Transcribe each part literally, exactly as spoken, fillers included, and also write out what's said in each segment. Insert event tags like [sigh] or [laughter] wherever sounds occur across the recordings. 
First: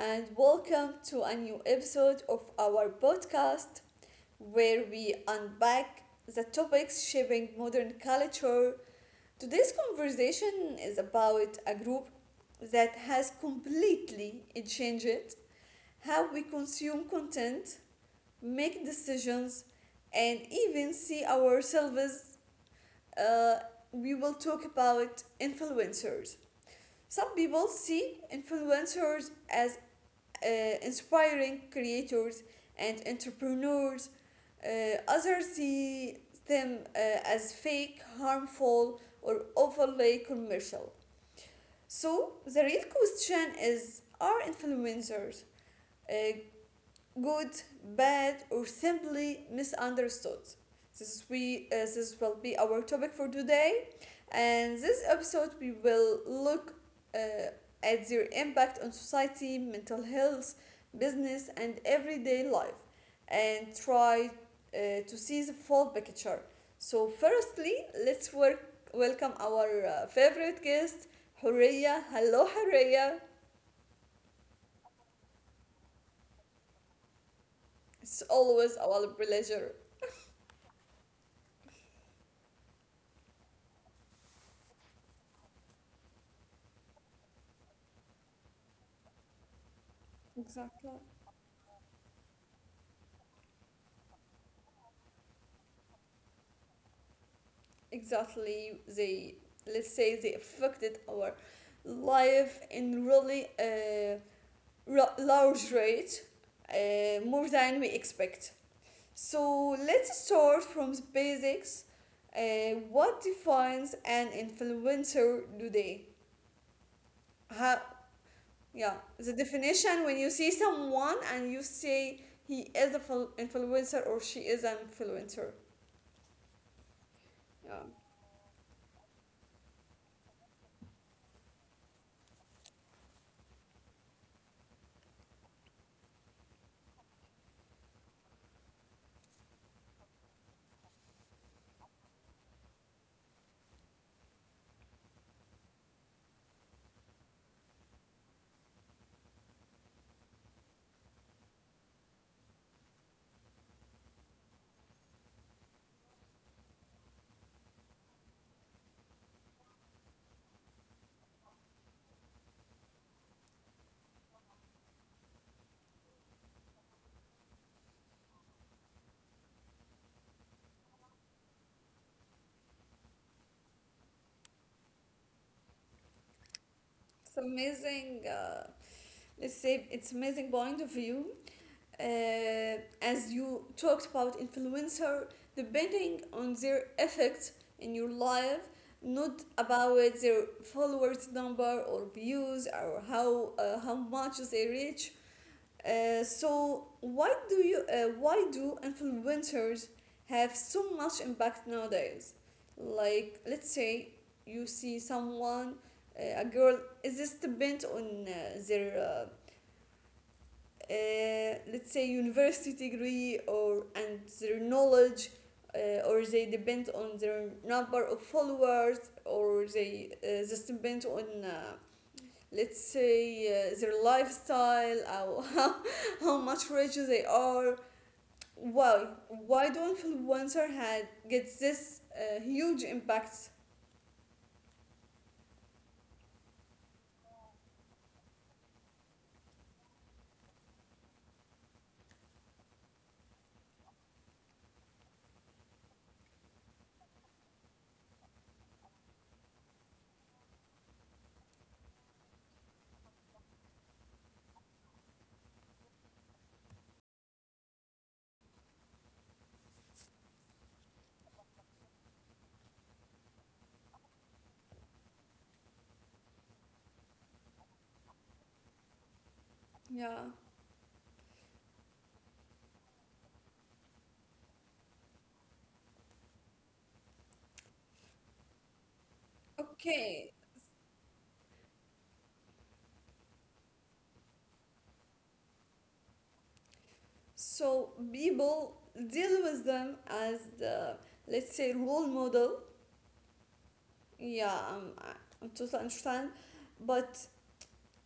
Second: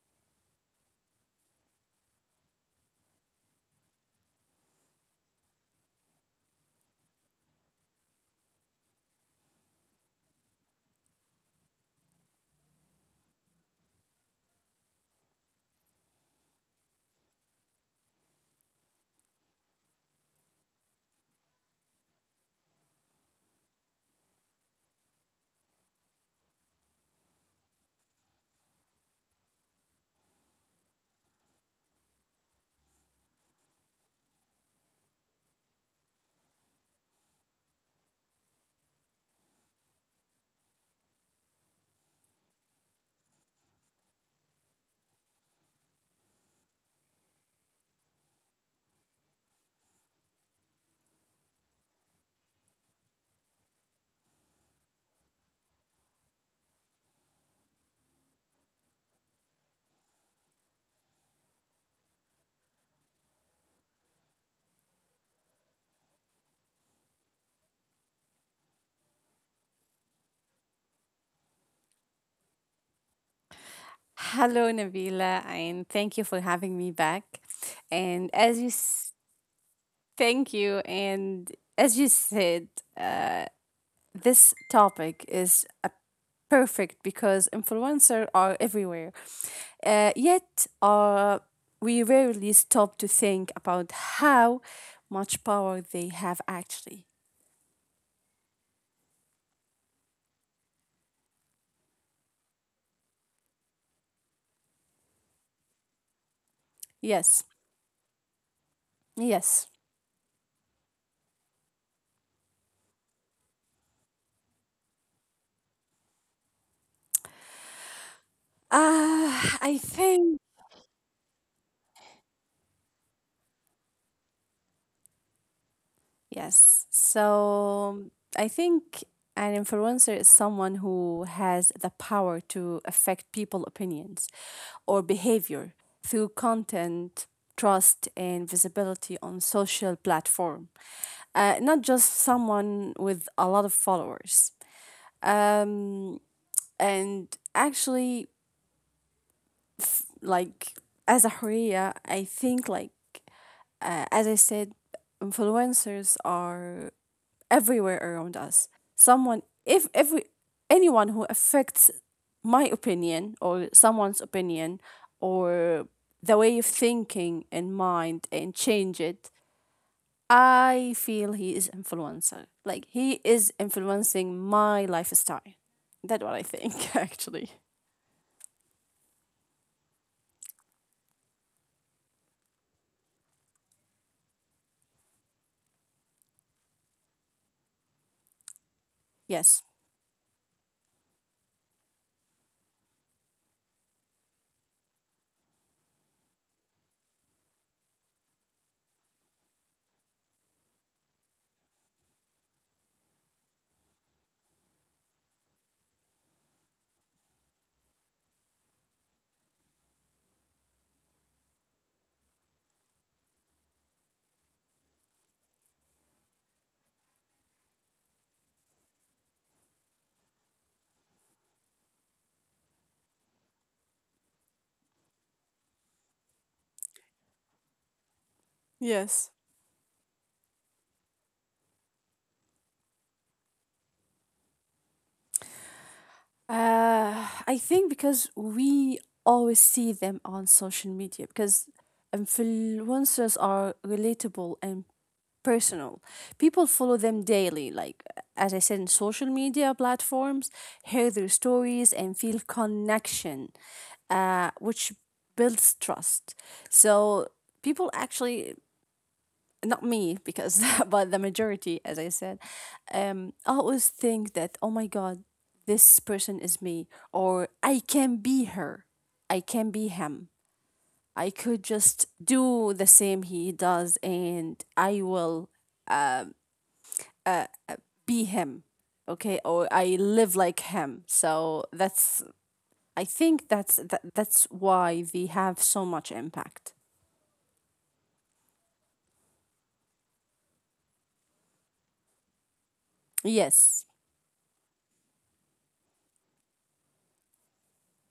and welcome to a new episode of our podcast where we unpack the topics shaping modern culture. Today's conversation is about a group that has completely changed how we consume content, make decisions, and even see ourselves. Uh, we will talk about influencers. Some people see influencers as uh, inspiring creators and entrepreneurs. Uh, others see them uh, as fake, harmful, or overly commercial. So, the real question is are influencers uh, good, bad, or simply misunderstood. This we uh, this will be our topic for today, and this episode we will look uh, at their impact on society, mental health, business, and everyday life, and try uh, to see the full picture. So, firstly, let's work, welcome our uh, favorite guest, Horia. Hello, Horia. Hello, Nabila, and thank you for having me back. And It's as you always s- our pleasure. Thank you, and as you said, uh, this topic is a perfect because influencers are everywhere. Uh, yet, Exactly. uh, we rarely stop to think about how much power they have actually. exactly they let's say they affected our life in really a ra- large rate, uh, Yes, more than we expect. yes. So let's start from the basics. Uh, what defines an influencer today, how? Yeah, the Uh, I definition, when think. you see someone and you say he is a fil- influencer or she is an influencer. Yes. Yeah, So I think an influencer is someone who has the power to affect people opinions or behavior through content, trust and visibility on social platform. Uh, not just someone with a lot of followers. Um, and actually, like, as a Horea, I think, like, uh, as I said, influencers are everywhere around us. Someone, if every anyone who affects my opinion or someone's opinion or the way of thinking and mind and change it, I feel he is influencer. Like he is influencing my lifestyle. That's what I think, [laughs] it's actually. amazing. Uh, let's say it's amazing point of view. Uh, as you talked about influencer depending on their effects in your life, not Yes. about their followers number or views or how uh, how much they reach. Uh, so why do you uh, why do influencers have so much impact nowadays? Like let's say you see someone, uh, a girl, is this depend on uh, their uh, uh, let's say university degree or and their knowledge, uh, or they depend on their number of followers, or they uh, just depend on, uh, let's say, uh, their lifestyle, how, [laughs] how, how much richer they are? why Yes. why do not influencer had get this uh, huge impact? Uh, I think because we always see them on social media, because influencers are relatable and personal. People follow them daily, like as I said, in social media platforms, hear their stories and feel connection, uh, which builds trust. So people actually, not me because [laughs] but the majority, as I said, um I always think that, oh my god, this person is me, or I can be her, I can be him. Yeah, I could just do the same he does and I will be him. Okay, or I live okay. like him, so that's, I think that's that, that's why they have so much impact. So people deal with them as the, let's say, role model. Yes, Yeah, I'm, i I totally understand. But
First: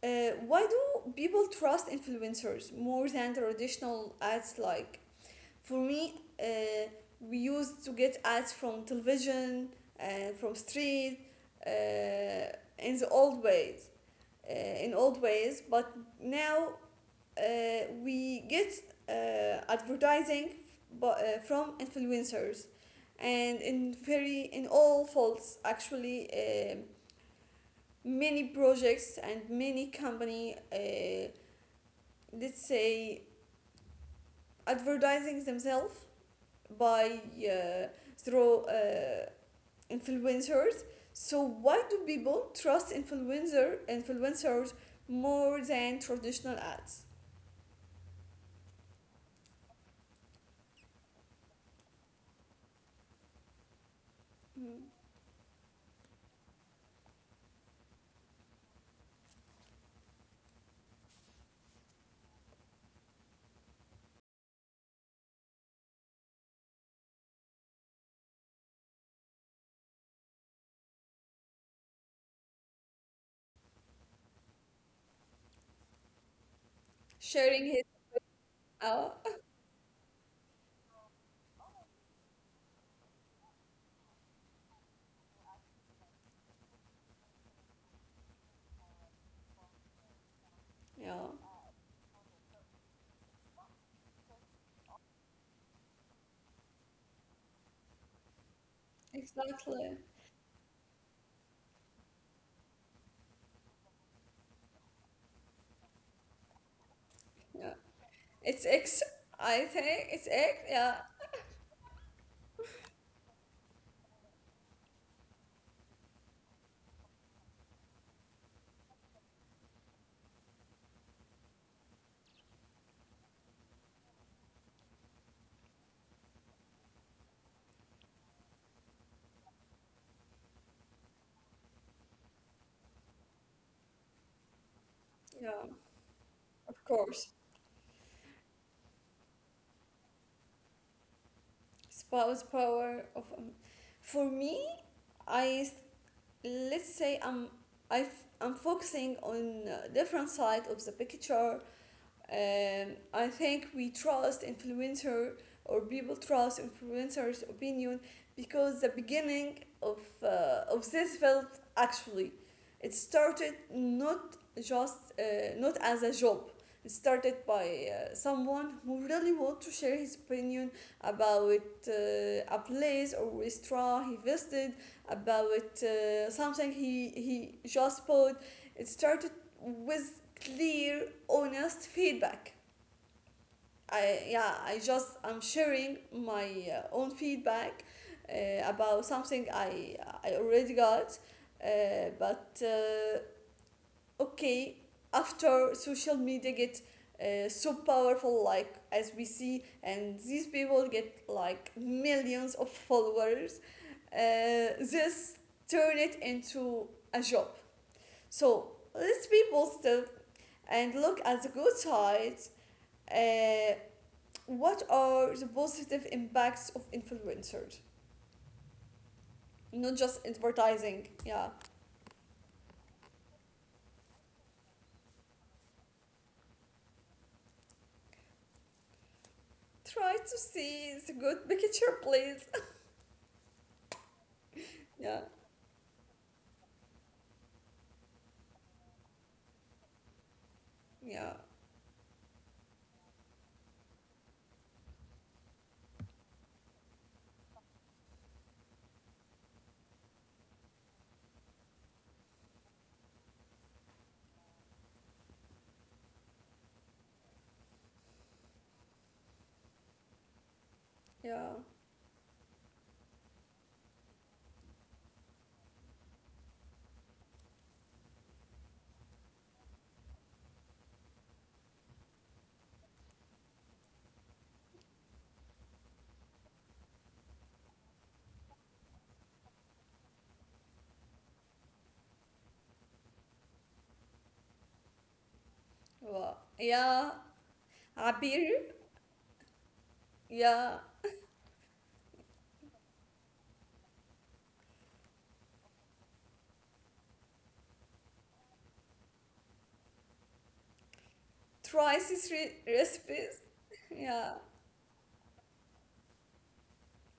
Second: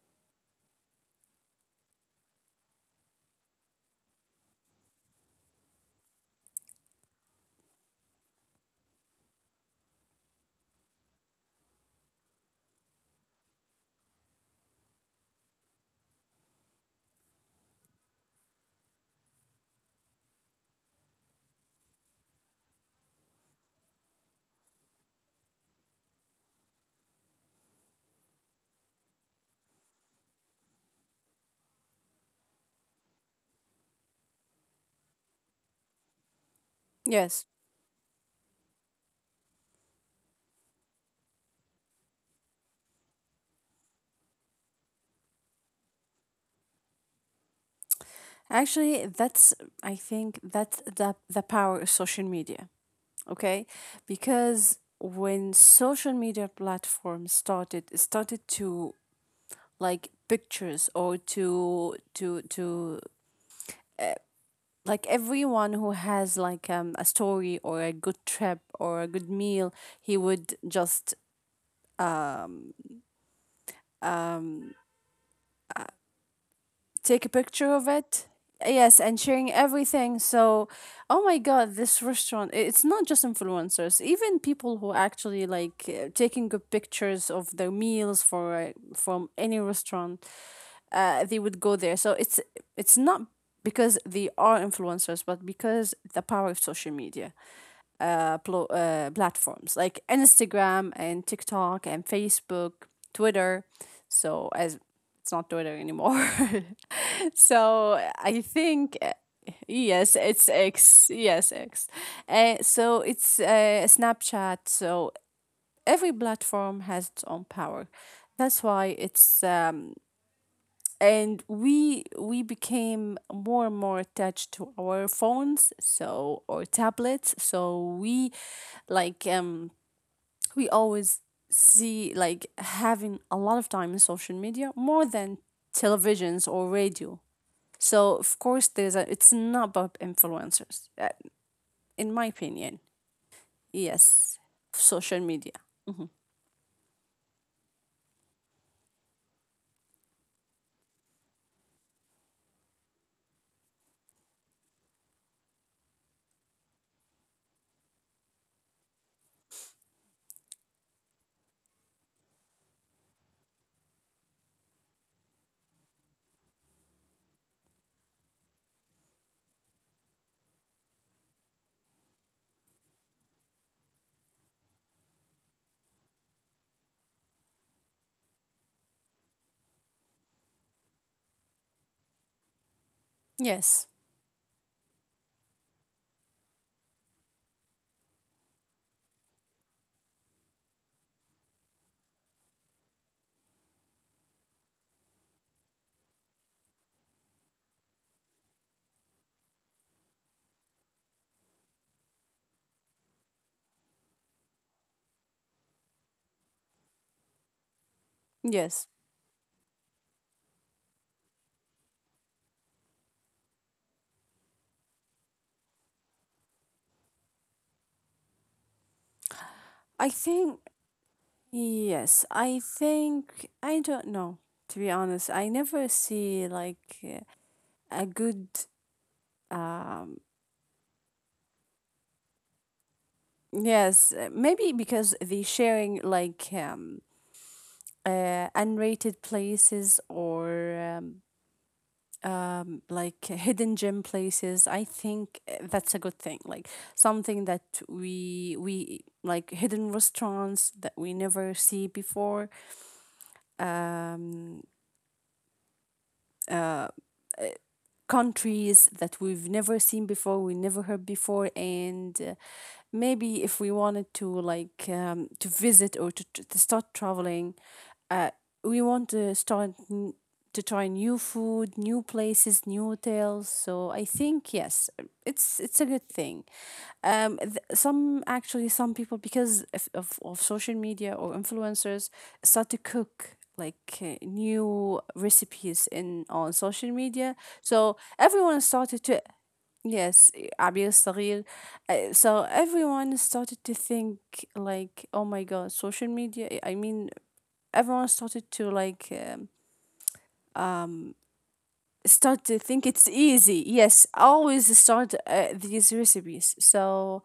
uh, why do people trust influencers more than traditional ads? Like for me, uh, we used to get ads from television and from street, uh, in the old ways, uh, in old ways. But now uh, we get uh, advertising, but uh, from influencers, and in very in all folds actually. um Many projects and many company, uh, let's say, advertising themselves by, yes. uh, through uh, influencers. So why do people trust influencer influencers more than traditional ads? Actually, that's I think that's the the power of social media. Okay, because Mm. when social media platforms started started to like pictures, or to to to like, everyone who has like um, a story or a good trip or a good meal, he would just take a Sharing picture his. of it. Yes, Oh, and [laughs] sharing everything. So, oh my God, this restaurant, i- it's not just influencers, even people who actually like uh, taking good pictures of their meals for uh, from any restaurant, uh, yeah, they would go there. So it's it's not because they are influencers, but because the power of social media uh, plo- uh, platforms exactly. like Instagram and TikTok and Facebook, Twitter. So as, it's not Twitter anymore. [laughs] Yeah, So I it's think, X. uh, I think yes, it's it's X. Yeah, X. Yes, X. Uh, so it's uh, Snapchat. So every platform has its own power. That's why it's um, and we we became more and more attached to our phones, so, or tablets. So we, like, um we always see, like, having a lot of time in social media more than yeah, televisions or of radio. course. So of course there's a, it's not about influencers, uh, in my Spouse opinion. power of um, for Yes, me. social media. i Mhm. let's say I'm, I am focusing on a different side of the picture. um, I think we trust influencer, or people trust influencers' opinion, because the beginning of uh, of this felt, actually, it started not just uh, not as a job. It started by uh, someone who really wanted to share his opinion about uh, a place or restaurant he visited, about uh, something he he just bought. It started with clear honest feedback. Yes, I yeah, I just I'm sharing my uh, own feedback uh, about something I I already got, uh, but uh, okay, after social media get uh, so powerful, like as we see, and these people get like millions of followers, uh, this turn it into a job. So yes. let's be positive and look at the good side. Uh, what are the positive impacts of influencers? Not I just think advertising. Yeah. yes. I think I don't know. To be honest, I never see like uh, a good. Try Um, to see the good picture, please. yes, uh, maybe [laughs] because Yeah. they sharing like, um, uh, unrated places, or um, Yeah. like hidden gem places. I think uh, that's a good thing, like something that we we like, hidden restaurants that we never see before, um countries that we've never seen before, we never heard before. Yeah. And uh, maybe if we wanted to like, um, to visit, or to, to to start traveling, uh we want to start n- to try new food, new places, new hotels. So I think yes, it's it's a good thing. Um th- some, actually some people, because of, of, of social media or influencers, start to cook like uh, new recipes in, Well, on social yeah. media. So everyone Abir. started to, yes, Yeah. Abi الصغير, uh, so everyone started to think like, oh my god, social media, I mean, everyone started to like, um, Try these start to re- think it's recipes. [laughs] easy. Yes, Yeah. always start uh, these recipes. So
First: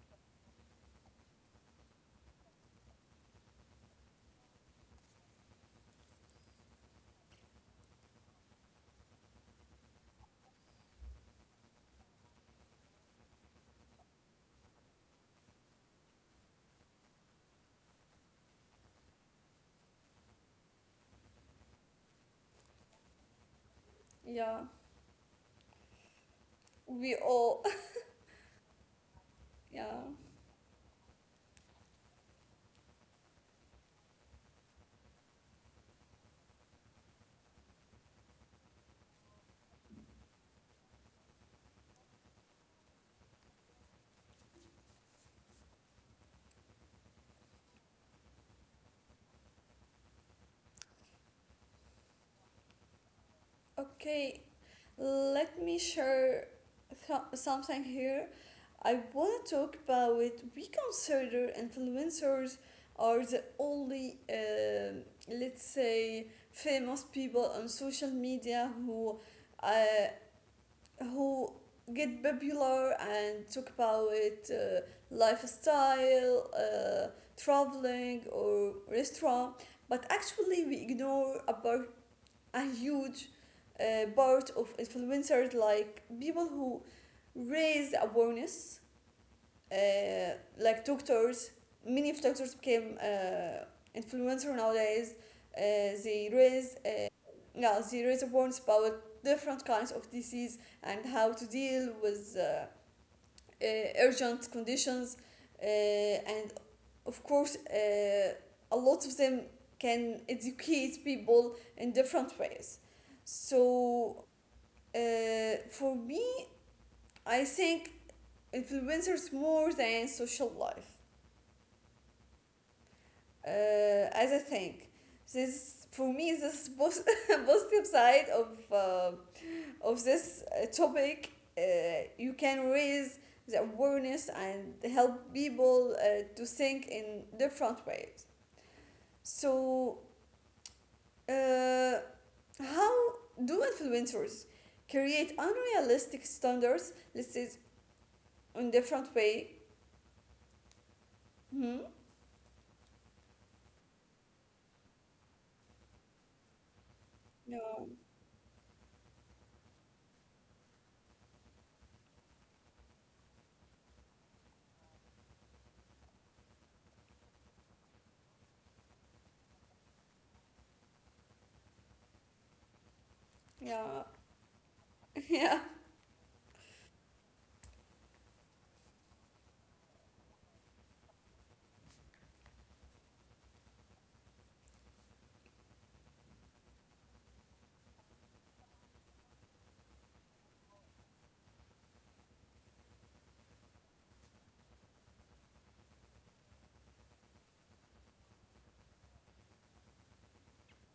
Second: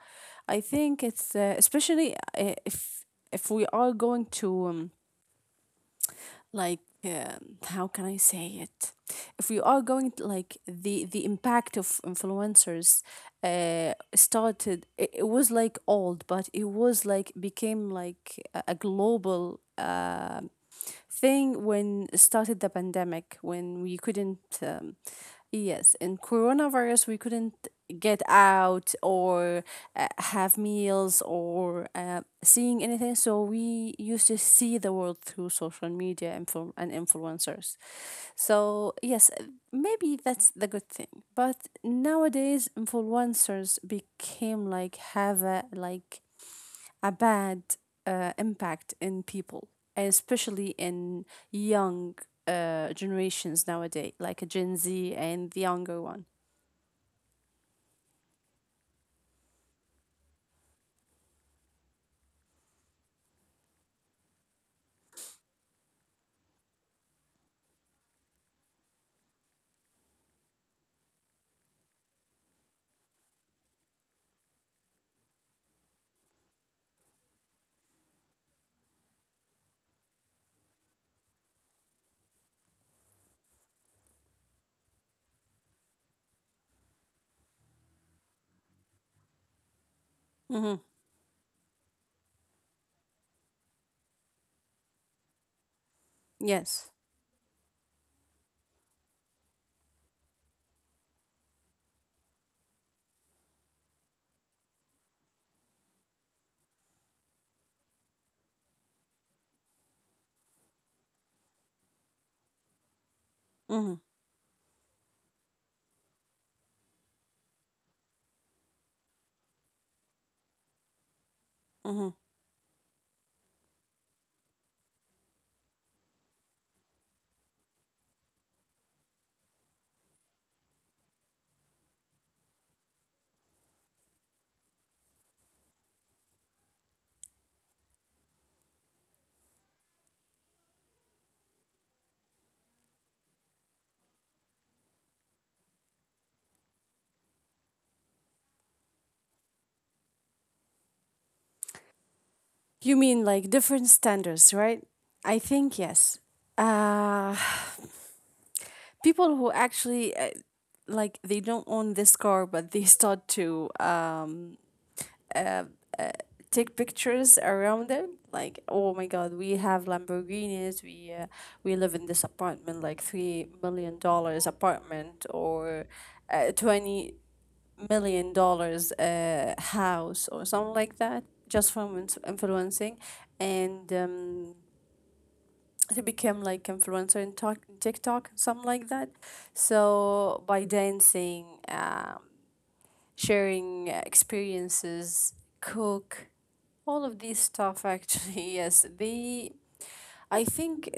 I think it's, uh, especially uh, if if we are going to, um, like, um how can I say it? If we are going to like the the impact of influencers, uh started it, it was like old, but it was like became like a, a global uh thing when started the pandemic, when we couldn't, Yeah. um, yes, in coronavirus, We we all. couldn't [laughs] get out or Yeah. uh, have meals or uh, seeing anything. So we used to see the world through social media influ- and influencers. So yes, uh, maybe that's the good thing. But nowadays influencers became like, have a like a bad uh, impact in people, especially in young uh, generations nowadays, Okay. like a Gen Z and the Let me younger one. share something here. I want to talk about it. We consider influencers are the only, uh, let's say, famous people on social media who, uh, who get popular and talk about it, uh, lifestyle, uh, traveling or restaurant. But actually, we ignore about a huge uh, part of influencers, like people who raise awareness, uh, Hmm. like doctors. Many of doctors became uh, influencer nowadays. Uh, they raise, Yes. uh, yeah, they raise awareness about different kinds of disease and how to deal with uh, uh, urgent conditions. Uh, and of course, uh, a lot of them can educate people in different ways. Hmm. So, uh, for me, I think influencers more than social life, Hmm. uh, as I think. This for me this pos- [laughs] positive side of uh, of this uh, topic. Uh, you can raise the awareness and help people uh, to think in different ways. So uh, how do influencers create unrealistic standards listed in different way? Hmm? You mean like different standards, right? I think yes. Uh, Yeah, [sighs] People who actually, uh, like, they don't own this car, but they start to, um, take pictures around it, like, oh my god, we have lamborghinis, we, uh, we live in this apartment, like three million yeah, dollars apartment, [laughs] yeah, or uh, twenty million dollars uh, house or something like that, just from ins- influencing. And um, to become like influencer in talk, tiktok, something like that, so by dancing, um, sharing uh, experiences, cook, all of these stuff, actually, [laughs] yes, they, I think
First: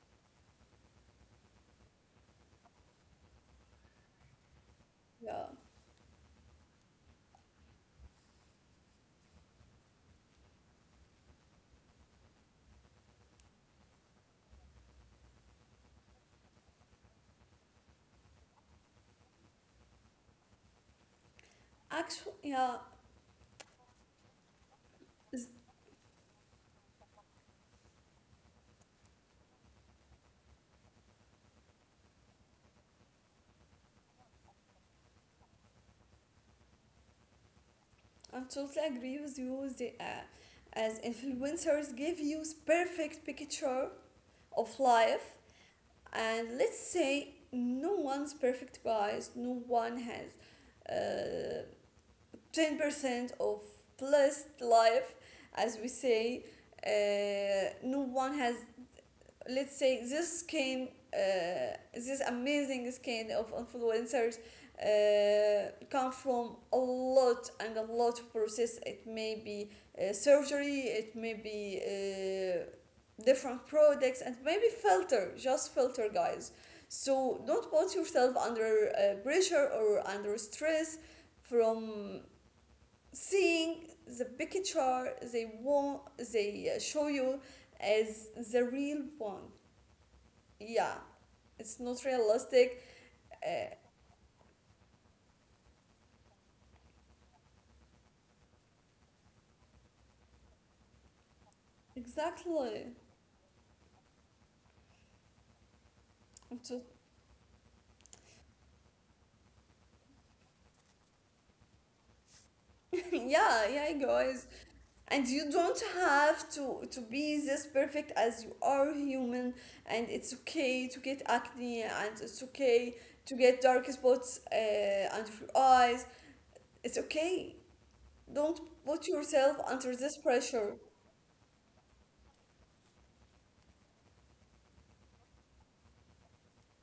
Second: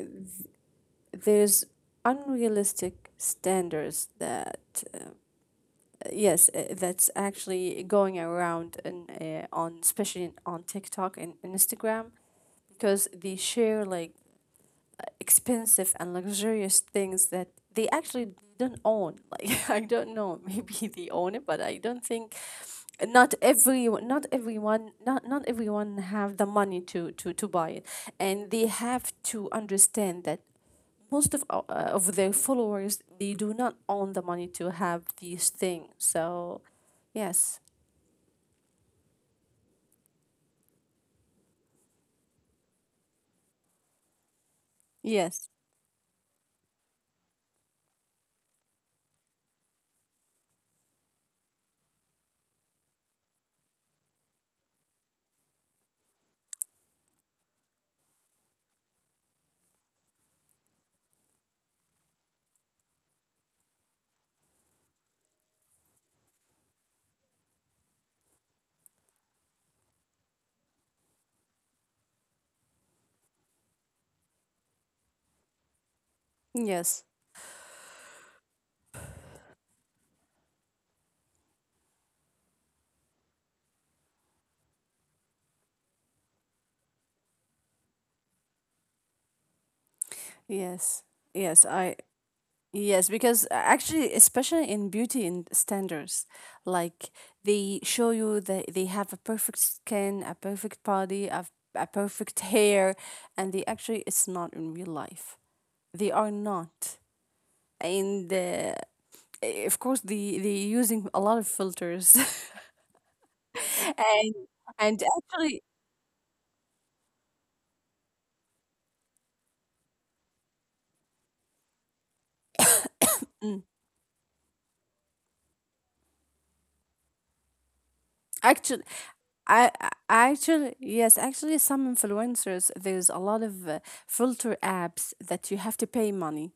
there's unrealistic standards that, uh, yeah. yes, uh, that's actually going around, and uh, on, especially on TikTok and Instagram, because they share like expensive and luxurious things that they actually don't own. [laughs] Like, I don't know, [laughs] maybe they own it, but I don't think Actually, yeah, not every not everyone, not, not s- everyone have the money to, to to buy it. And they have to understand that most of our, uh, of their followers, they do not own the money to have these things, so yes. I totally agree with you. With the, uh, as influencers give you perfect picture of life, Yes. and let's say no one's perfect, guys. No one has uh, ten percent of blessed life, as we say. Uh, no one has, let's say, this skin, uh, this amazing skin of influencers uh, come from a lot and a lot of process. It may be uh, surgery, it may be uh, different products, and maybe filter, just filter, guys. Yes. So don't put yourself under uh, pressure or under stress from seeing the picture they want they uh, show you as the real one. Yeah, Yes. it's yes not I realistic. Yes, Uh, because uh, actually, especially in beauty and standards, like, they show you that they have a perfect skin, a perfect body, a, a perfect exactly. hair, and they actually, it's not in real life. They are [laughs] not. And uh, eh, of course, they, they using a lot of filters. Yeah, yeah, [laughs] guys. and, And and you don't actually, have to to be this perfect, as you are human, and it's okay to get acne, and it's okay to get dark spots uh, under your eyes. It's okay, don't put actually, yourself under I, this I pressure. actually, yes, actually some influencers, there's a lot of uh, filter apps that you have to pay money,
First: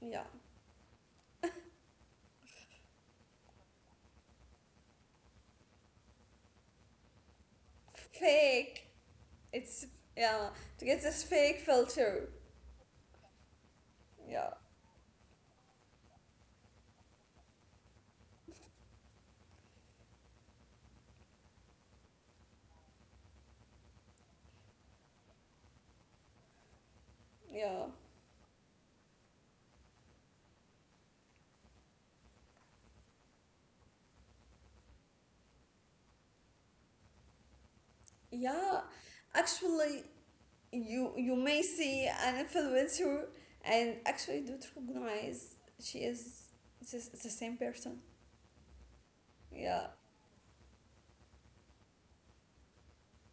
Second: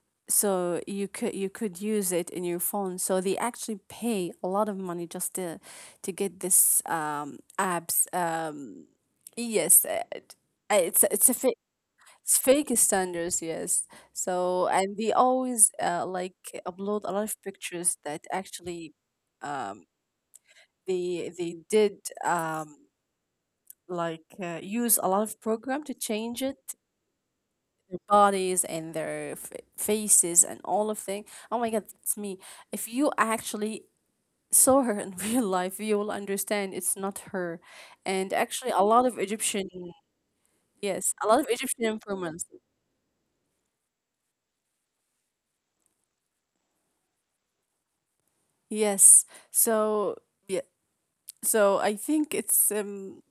Yeah, so you could, you could use it in your phone, so they actually pay a lot of money just to to get this um apps. um fake. yes It's, uh, it- yeah, uh, to get it's this it's a fake, fake filter. it's fake standards, yes. Yeah, So, and they always, uh, like, upload a lot of pictures that actually, um they they did, um like, uh, use a lot of program to change it, yeah, their bodies and their f- faces and all of thing. Oh my god, it's me. If you actually saw her in [laughs] real life, you will understand it's not her. And actually, yeah. a lot of Egyptian, Actually, you yes, a you lot of may Egyptian see an influence. influencer and actually don't recognize she is this, the same person. Yes. Yeah, So yeah. So I think it's um.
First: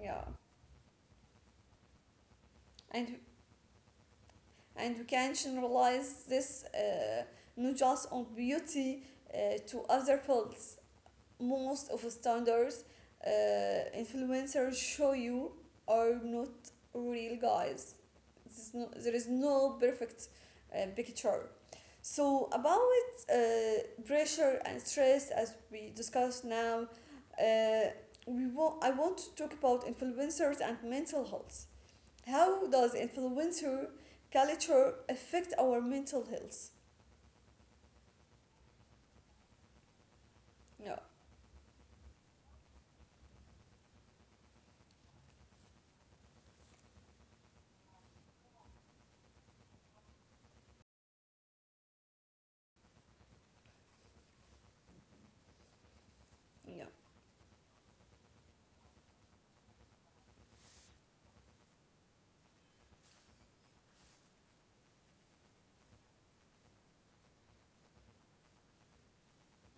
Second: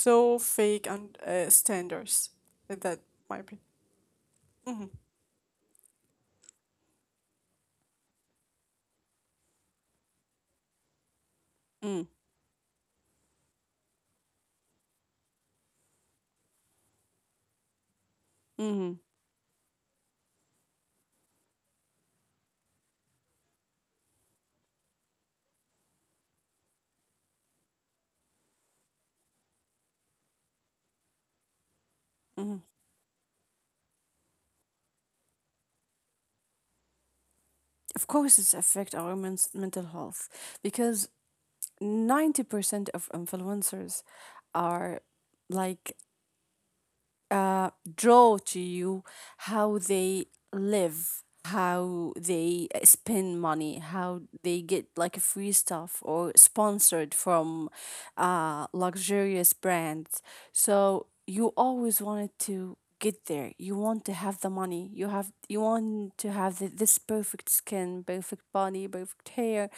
yeah. And Mhm. and we can generalize this, uh, not just on beauty, uh, to other fields. Most of Mm. the standards, uh, influencers show you, are not real, guys. This is no, Mhm. there is no perfect uh, picture. So about uh, pressure and stress, as we discussed now, uh, we want I want to talk about influencers and mental health. Mhm. How does influencer culture affect our mental health? Of course, it's affect our men's mental health, Yeah, because ninety percent of influencers are, like, uh, draw to you how they live, how they uh, spend money, how they get like free stuff or yeah, sponsored from uh, luxurious brands. So you always wanted to get there. You want to have the money. You have you want to have the, this perfect skin, perfect body, perfect hair.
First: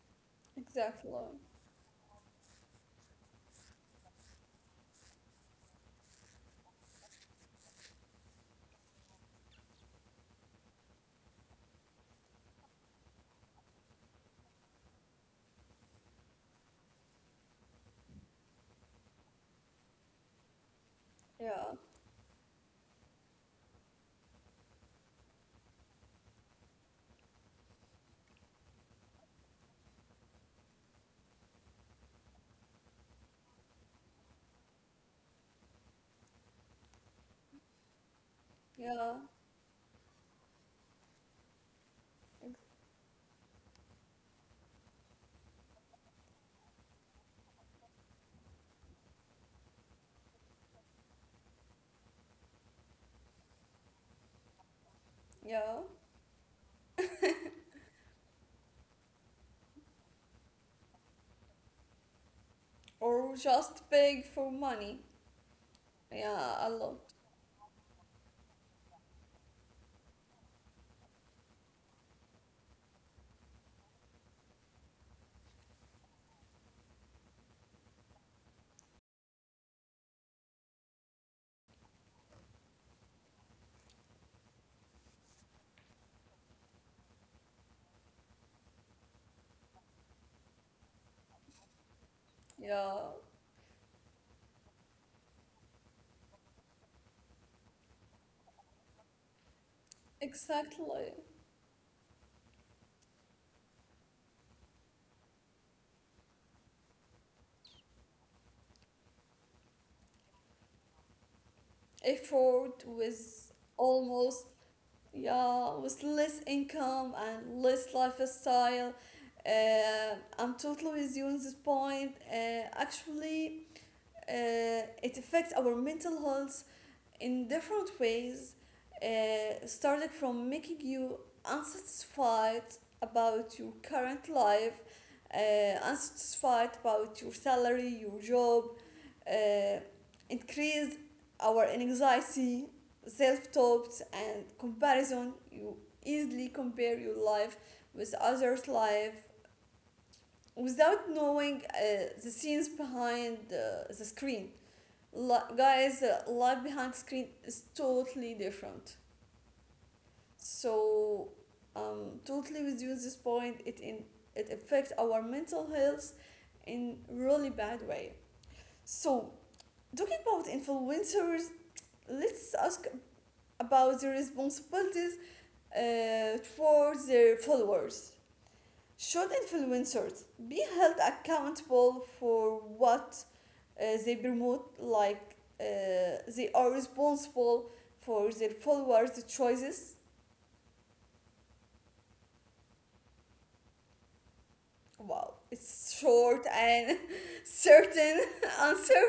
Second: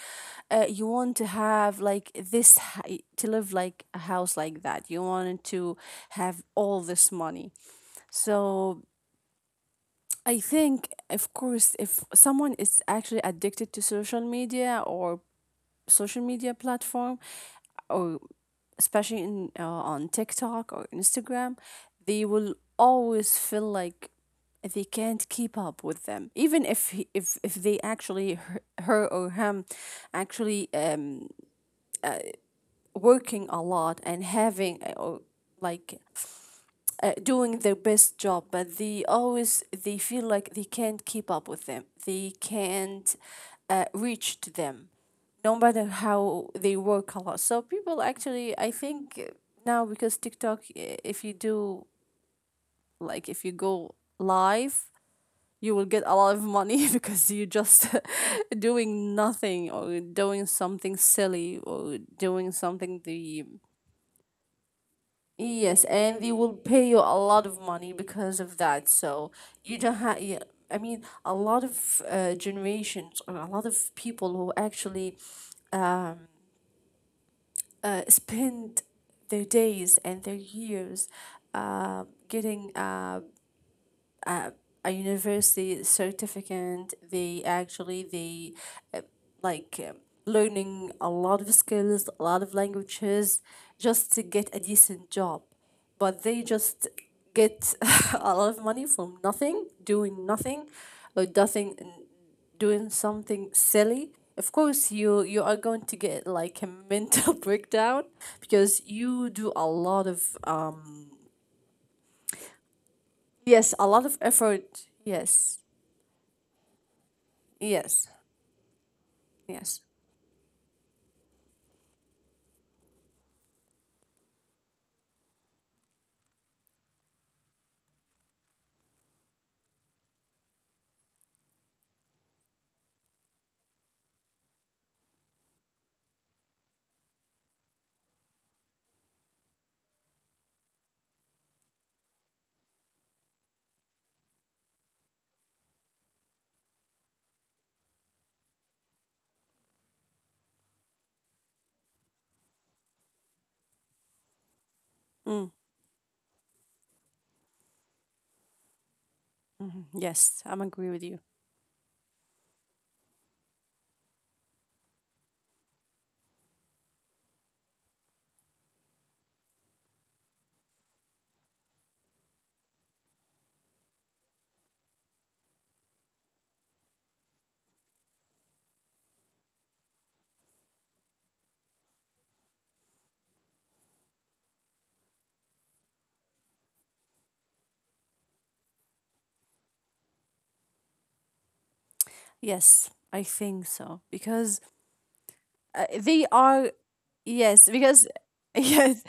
Uh, you want exactly. to have like this, h- to live like a house like that. You wanted to have all this money. So I think, of course, if someone is actually addicted to social media or social media platform, or especially in, uh, on TikTok or Instagram, Yeah, they will always feel like they can't keep up with them, even if he, if if they actually, her, her or him, actually, um working a lot and having, uh, or like, uh, doing their best job, but they yeah, always they feel like they can't keep up with them. They can't uh, reach to them, no matter how they work a lot. So people actually, I think, uh, now because TikTok, i- if you do, like, if you go live. You yeah. will get a lot of money [laughs] because you just [laughs] doing nothing or doing something silly or doing something Or the, just beg for money. yes, and they will Yeah, a pay lot. you a lot of money because of that. So you don't have. I mean, a lot of uh, generations or a lot of people who actually, um, uh, spend their days and their years uh, getting, uh, uh, a university certificate, they actually they, uh, like, um, learning a lot of skills, a lot of Yeah, languages, just to get a decent job, but they just get [laughs] a lot of money from nothing, doing nothing, exactly. or nothing, doing something silly. Of course you, you are going to get like a mental [laughs] breakdown because you do a lot of um Effort with yes, a lot of almost, effort, yes. yeah, with less income and less Yes. lifestyle. Yes. Uh, I'm totally with you on this point. Uh, actually, uh, it affects our mental health in different ways, uh, starting from making you unsatisfied about your current life, uh, unsatisfied about your salary, your job, uh, increase our anxiety, self doubts and comparison. You easily compare your life with others' life without knowing uh, the scenes behind uh, the screen. Li- Mm, Guys, uh, life behind screen is totally different. mhm. Yes, I'm agree with you. So, um, totally with you at this point. It in it affects our mental health in really bad way. So, talking about influencers, let's ask about the responsibilities uh, towards their followers. Should influencers be held accountable for what uh, they promote, like uh, they are responsible for their followers' choices? Yes, I think so, because Wow, uh, it's they short are. and [laughs] Yes, because certain [laughs] [laughs] yes, answer.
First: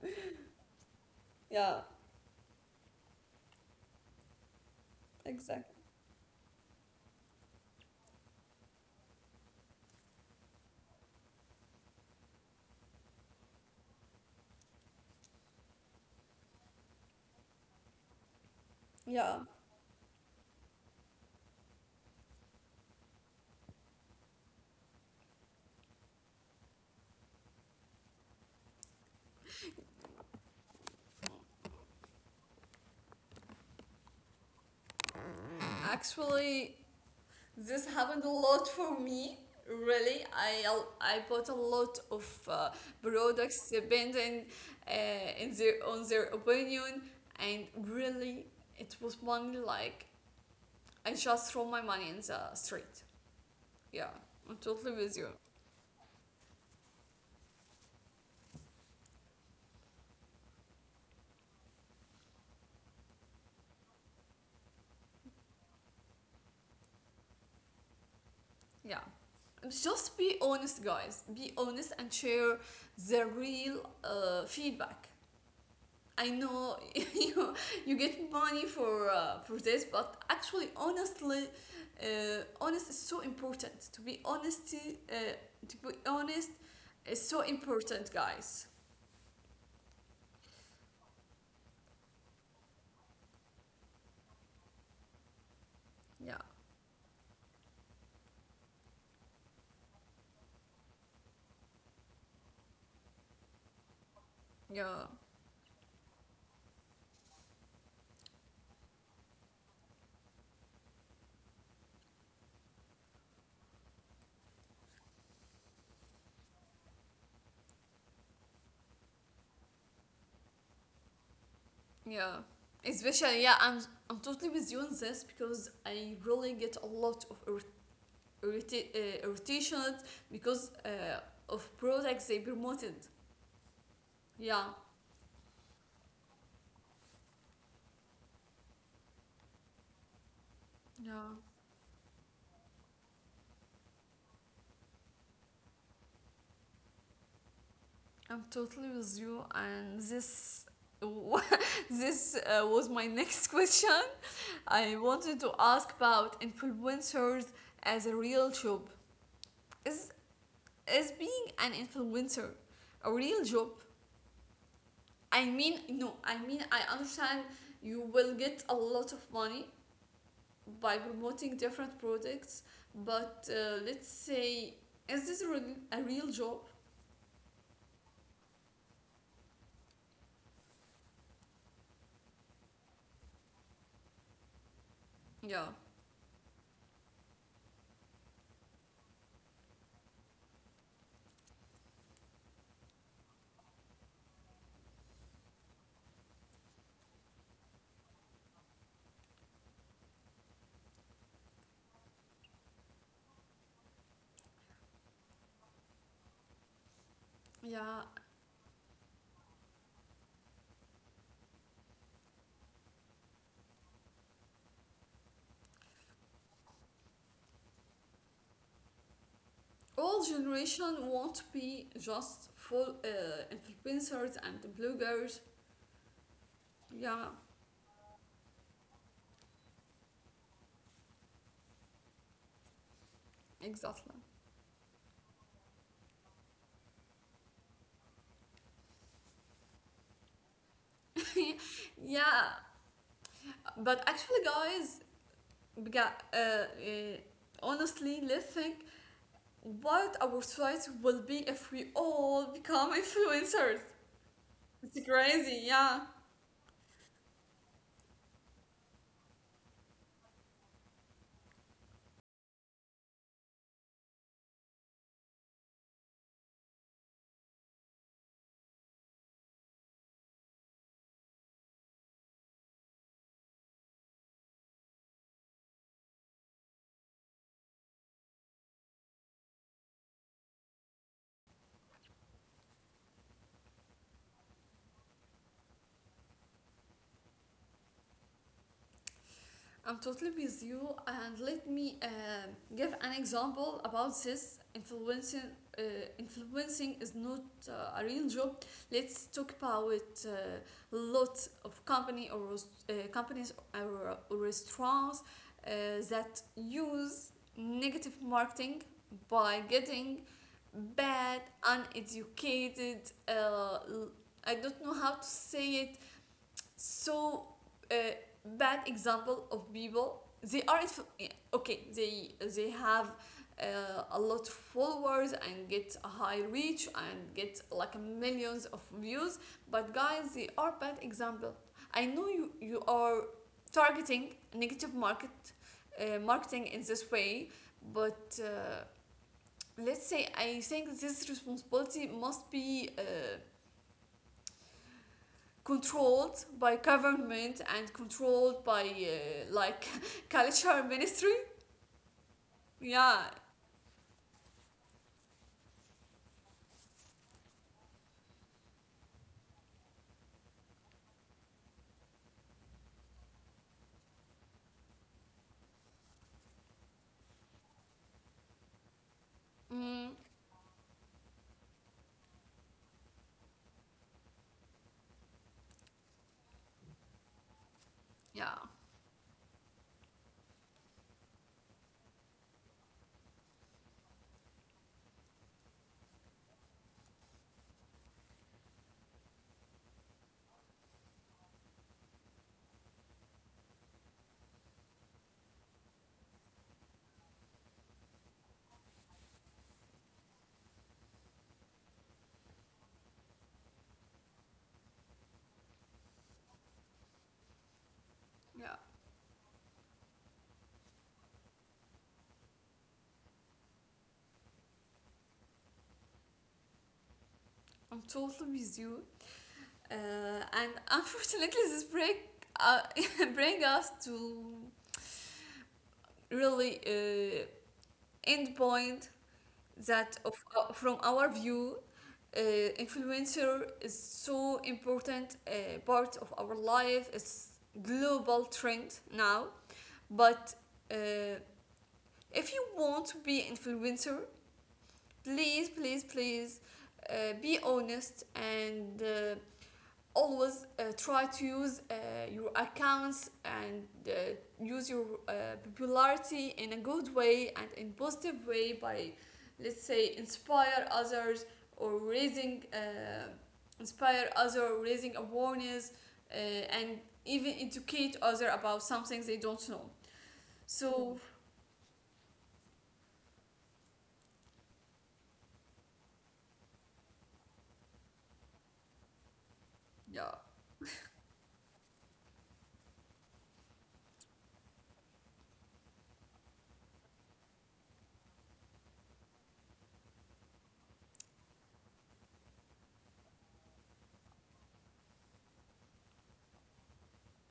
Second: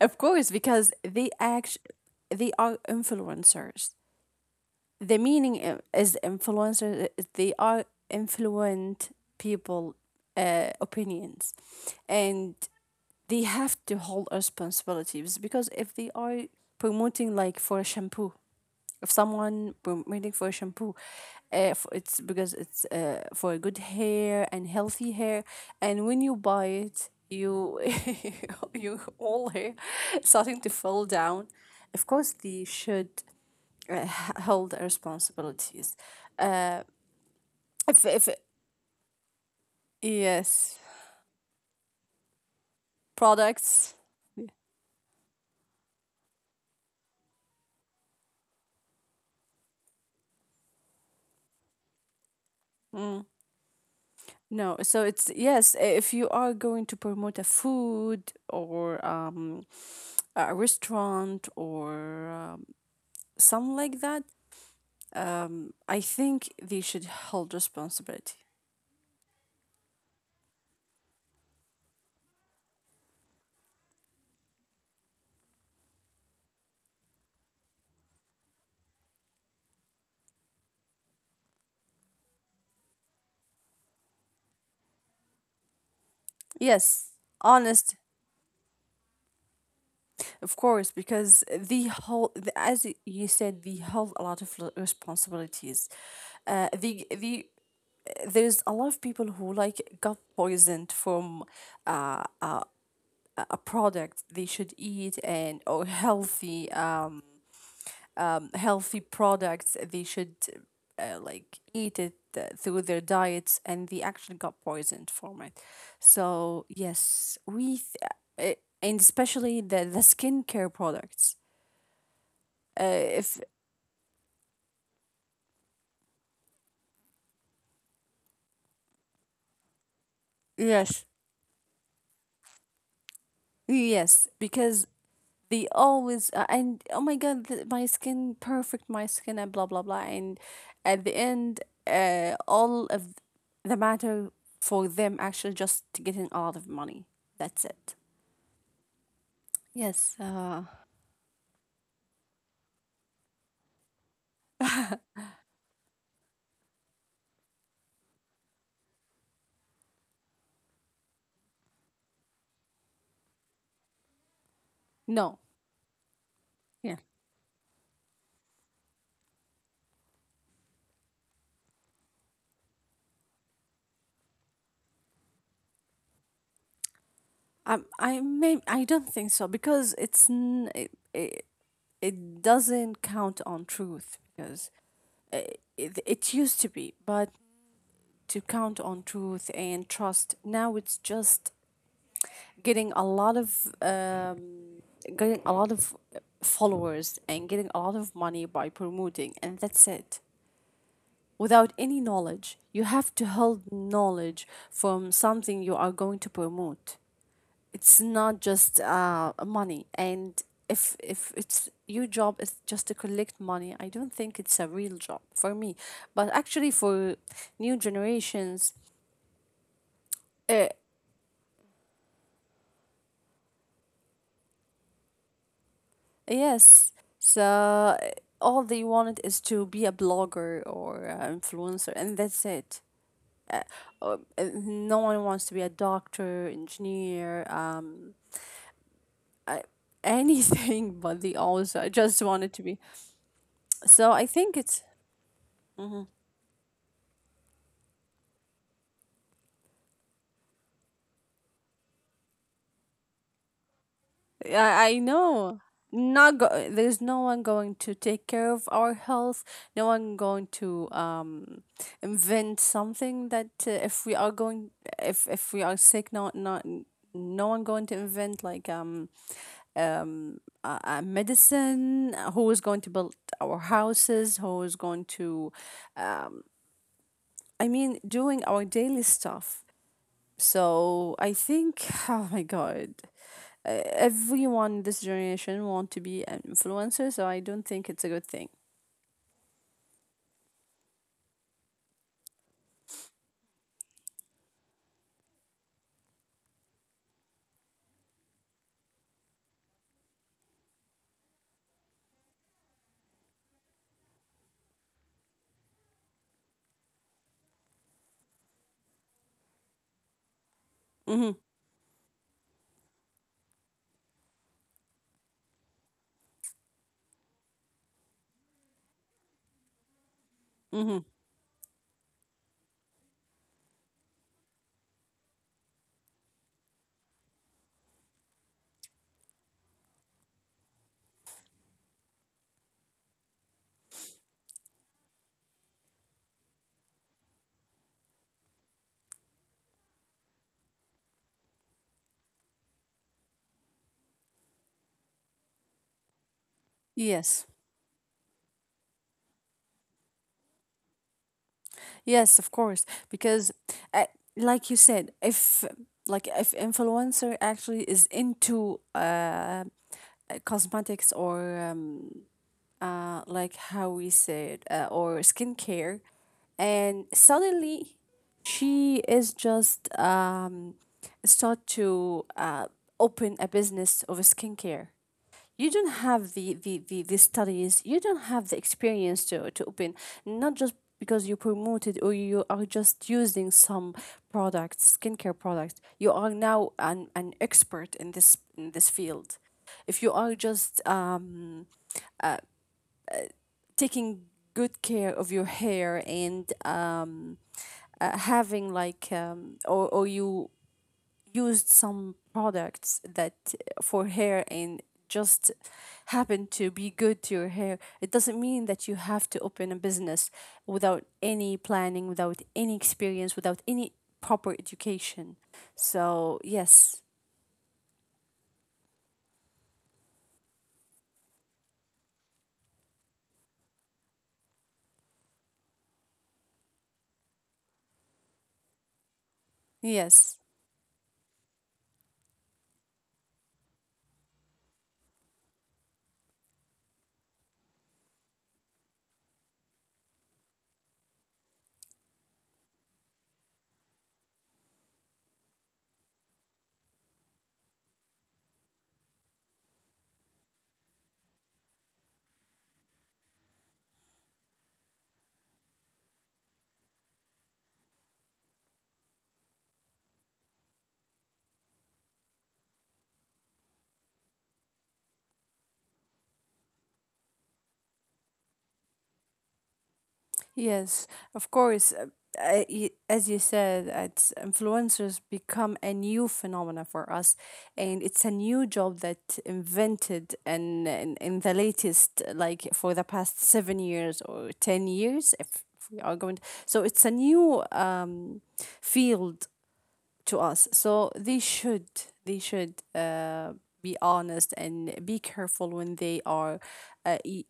of course, because they act. Yeah, They are influencers. The meaning i- exactly. is influencer. uh, They are influent people, uh, opinions, and they have to hold responsibilities because if they are promoting, like, for a shampoo. If Yeah. someone promoting for a shampoo, uh, f- it's because it's uh, for good hair and healthy hair, and when you buy it you [laughs] you all hair starting to fall down, of course they should uh, h- hold the responsibilities. Actually, uh this if happened if a lot for me. Really, I Yes, al- I bought a lot of uh, products products. depending uh, in their on their opinion, and really, it was money like I just throw my money in the street. Yeah, I'm No, so totally it's, with you. yes, if you are going to promote a food or um, a restaurant or um, something like that, I think they should hold responsibility. Yeah, just be honest, guys. Be honest and share the real uh, feedback. I know [laughs] you you get money for uh, for this, but actually, honestly, uh, honest is so important. To be honesty, uh, to be honest Yes, is so honest, important, guys. of course, because they hold, the- as y- you said, they hold a lot of l- responsibilities. Yeah, Uh, the the there's a lot of people who like got poisoned from uh, a a a product they should yeah, eat and or healthy. Um, um, healthy products they should uh, like eat it uh, through their diets, and they actually got poisoned from it. So yes, we th- uh, and especially the the skincare products. yeah. Uh, if, Especially, yeah, I'm I'm totally with you on this because I really get a lot of irrit- irrita- uh, irritations because yes. uh, of products they promoted. Yes, Yeah, because they always uh, and oh my god, th- my skin perfect, my skin, and blah blah blah, and at the yeah. end uh, all of the matter for them actually just to getting a lot of money, that's it. I'm totally with you, and Yes. Uh, this [laughs] this uh, was my [laughs] next question. I wanted to ask about influencers as a real job. Is is being an influencer a real job? No. I mean, no. I mean, I Yeah. understand you will get a lot of money by promoting different products, but uh, let's say, is this a a real job? Um, I may. I don't think so because it's n- it, it, it doesn't count on truth because it, Yeah. it it used to be, but to count on truth and trust. Now it's just getting a lot of um getting a lot of followers and getting a lot of money by promoting, and that's it without any knowledge. You have to hold knowledge from something you are going to promote. It's Yeah, not just uh, money, and if if it's, your job is just to collect money, I don't think it's a real job for me. But actually for new generations, all uh, generation won't be just full uh, influencers and bloggers. yes. Yeah, So uh, all they wanted is to be a blogger or an influencer, and that's it. uh, exactly. uh, no one wants to be a doctor, engineer, um, uh, anything, [laughs] but they also [laughs] just wanted Yeah, to be. but So I actually think it's. guys, Mm-hmm. بجا- uh, uh, honestly, let's think what our society will be if we all become [laughs] influencers. I, It's I know. crazy, yeah. Not go- there's no one going to take care of our health. No one going to um invent something that uh, if we are going. If if we are sick, not not no one going to invent like um um a, a medicine. Who is going to build our houses? Who is going to um I mean doing our daily stuff. So I think, [laughs] oh my god, uh, everyone this generation want to be an influencer, so I don't think it's a good thing. I'm totally with you, and let me um give an example about this. Influencing, uh, influencing is not uh, a real job. Let's talk about uh, lot of company or uh, companies or, or restaurants uh, that use negative marketing by getting Hmm. bad, uneducated. Uh, I I don't know how to say it, so, uh, bad example of people they are, Hmm. yeah, okay, they they have uh, a lot of followers and get a high reach and get like millions of views, but guys, they are bad example. I know you you are targeting negative market uh, marketing in this way, but uh, let's say, I think this responsibility must be uh, controlled by Yes. government and controlled by, uh, like, [laughs] culture ministry. Yes, of course, Yeah, because uh, like you said, if like if influencer actually is into uh uh, cosmetics or um, uh, like how we said, uh, or skincare, and suddenly she is just mm, um, start to uh, open a business of skincare. You don't have the, the, the, the studies, you don't have the yeah, experience to, to open, not just because you promoted or you are just using some products, skincare products. You are now an, an expert in this in this field. If you are just um, taking good care of your hair and um, uh, having like um, or, or you used some products that uh, for hair and just happen to be good to your hair, it doesn't mean that yeah. you have to open a business without any planning, without any experience, without any proper education. So yes. I'm totally with you. Uh, and [laughs] unfortunately, this break uh, [laughs] bring us to really uh, end point, that Yes. of, uh, from our view, uh, influencer is so important uh, part of our life, it's global trend now, but uh, if you want to be an influencer, please, please, please uh, be honest, and uh, always uh, try to use uh, your accounts and uh, use your uh, popularity in a good way and in positive way by, let's say, inspire others or raising uh, inspire other raising awareness, uh, and even educate other about something they don't know. Yes, So of course. uh, uh, As you said, it's influencers become a new phenomena for us, and it's a new job that invented yeah, and in, in the latest, like for the past seven years or ten years, if, if we are going. To, so it's a new um, field to us. So they should they should uh, be honest and be careful when they are uh, y-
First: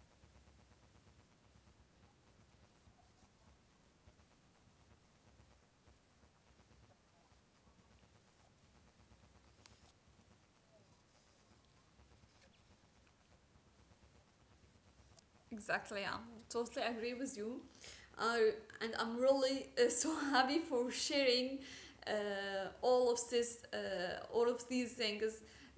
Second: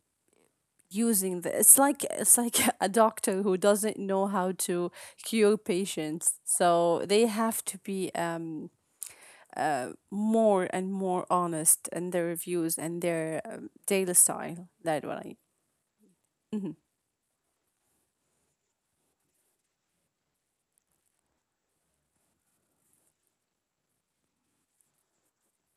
using the. It's like it's like [laughs] a doctor who doesn't know how to cure patients, so they have to be um more and more honest in their reviews and their um, daily style, that what i. exactly, I Mhm. totally agree with you. Uh, and I'm really uh, so [laughs] happy for sharing uh, all of this, uh, all of these things,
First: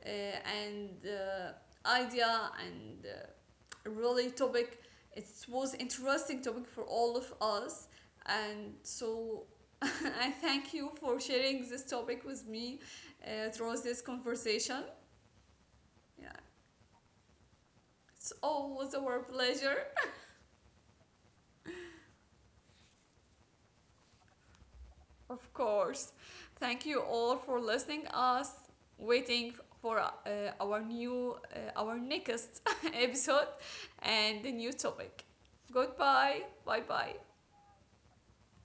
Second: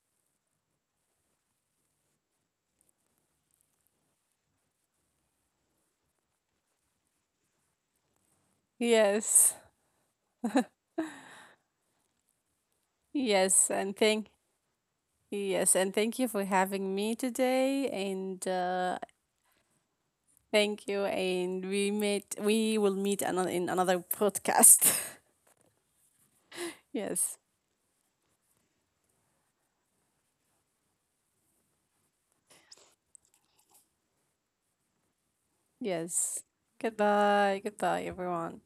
uh, and uh, idea and uh, really topic. It was interesting topic for all of us, and so Yes. [laughs] I thank you for sharing this topic with me uh, yes through and this thank conversation. yes, and thank you Yeah, for having me today, it's and always uh our pleasure. thank you, and we meet we will meet another in another podcast. Of course. [laughs] Thank you all Yes. for listening us, waiting for uh, our new, uh, our next [laughs] episode and the new topic. Goodbye. Yes, Bye bye. goodbye. Goodbye everyone.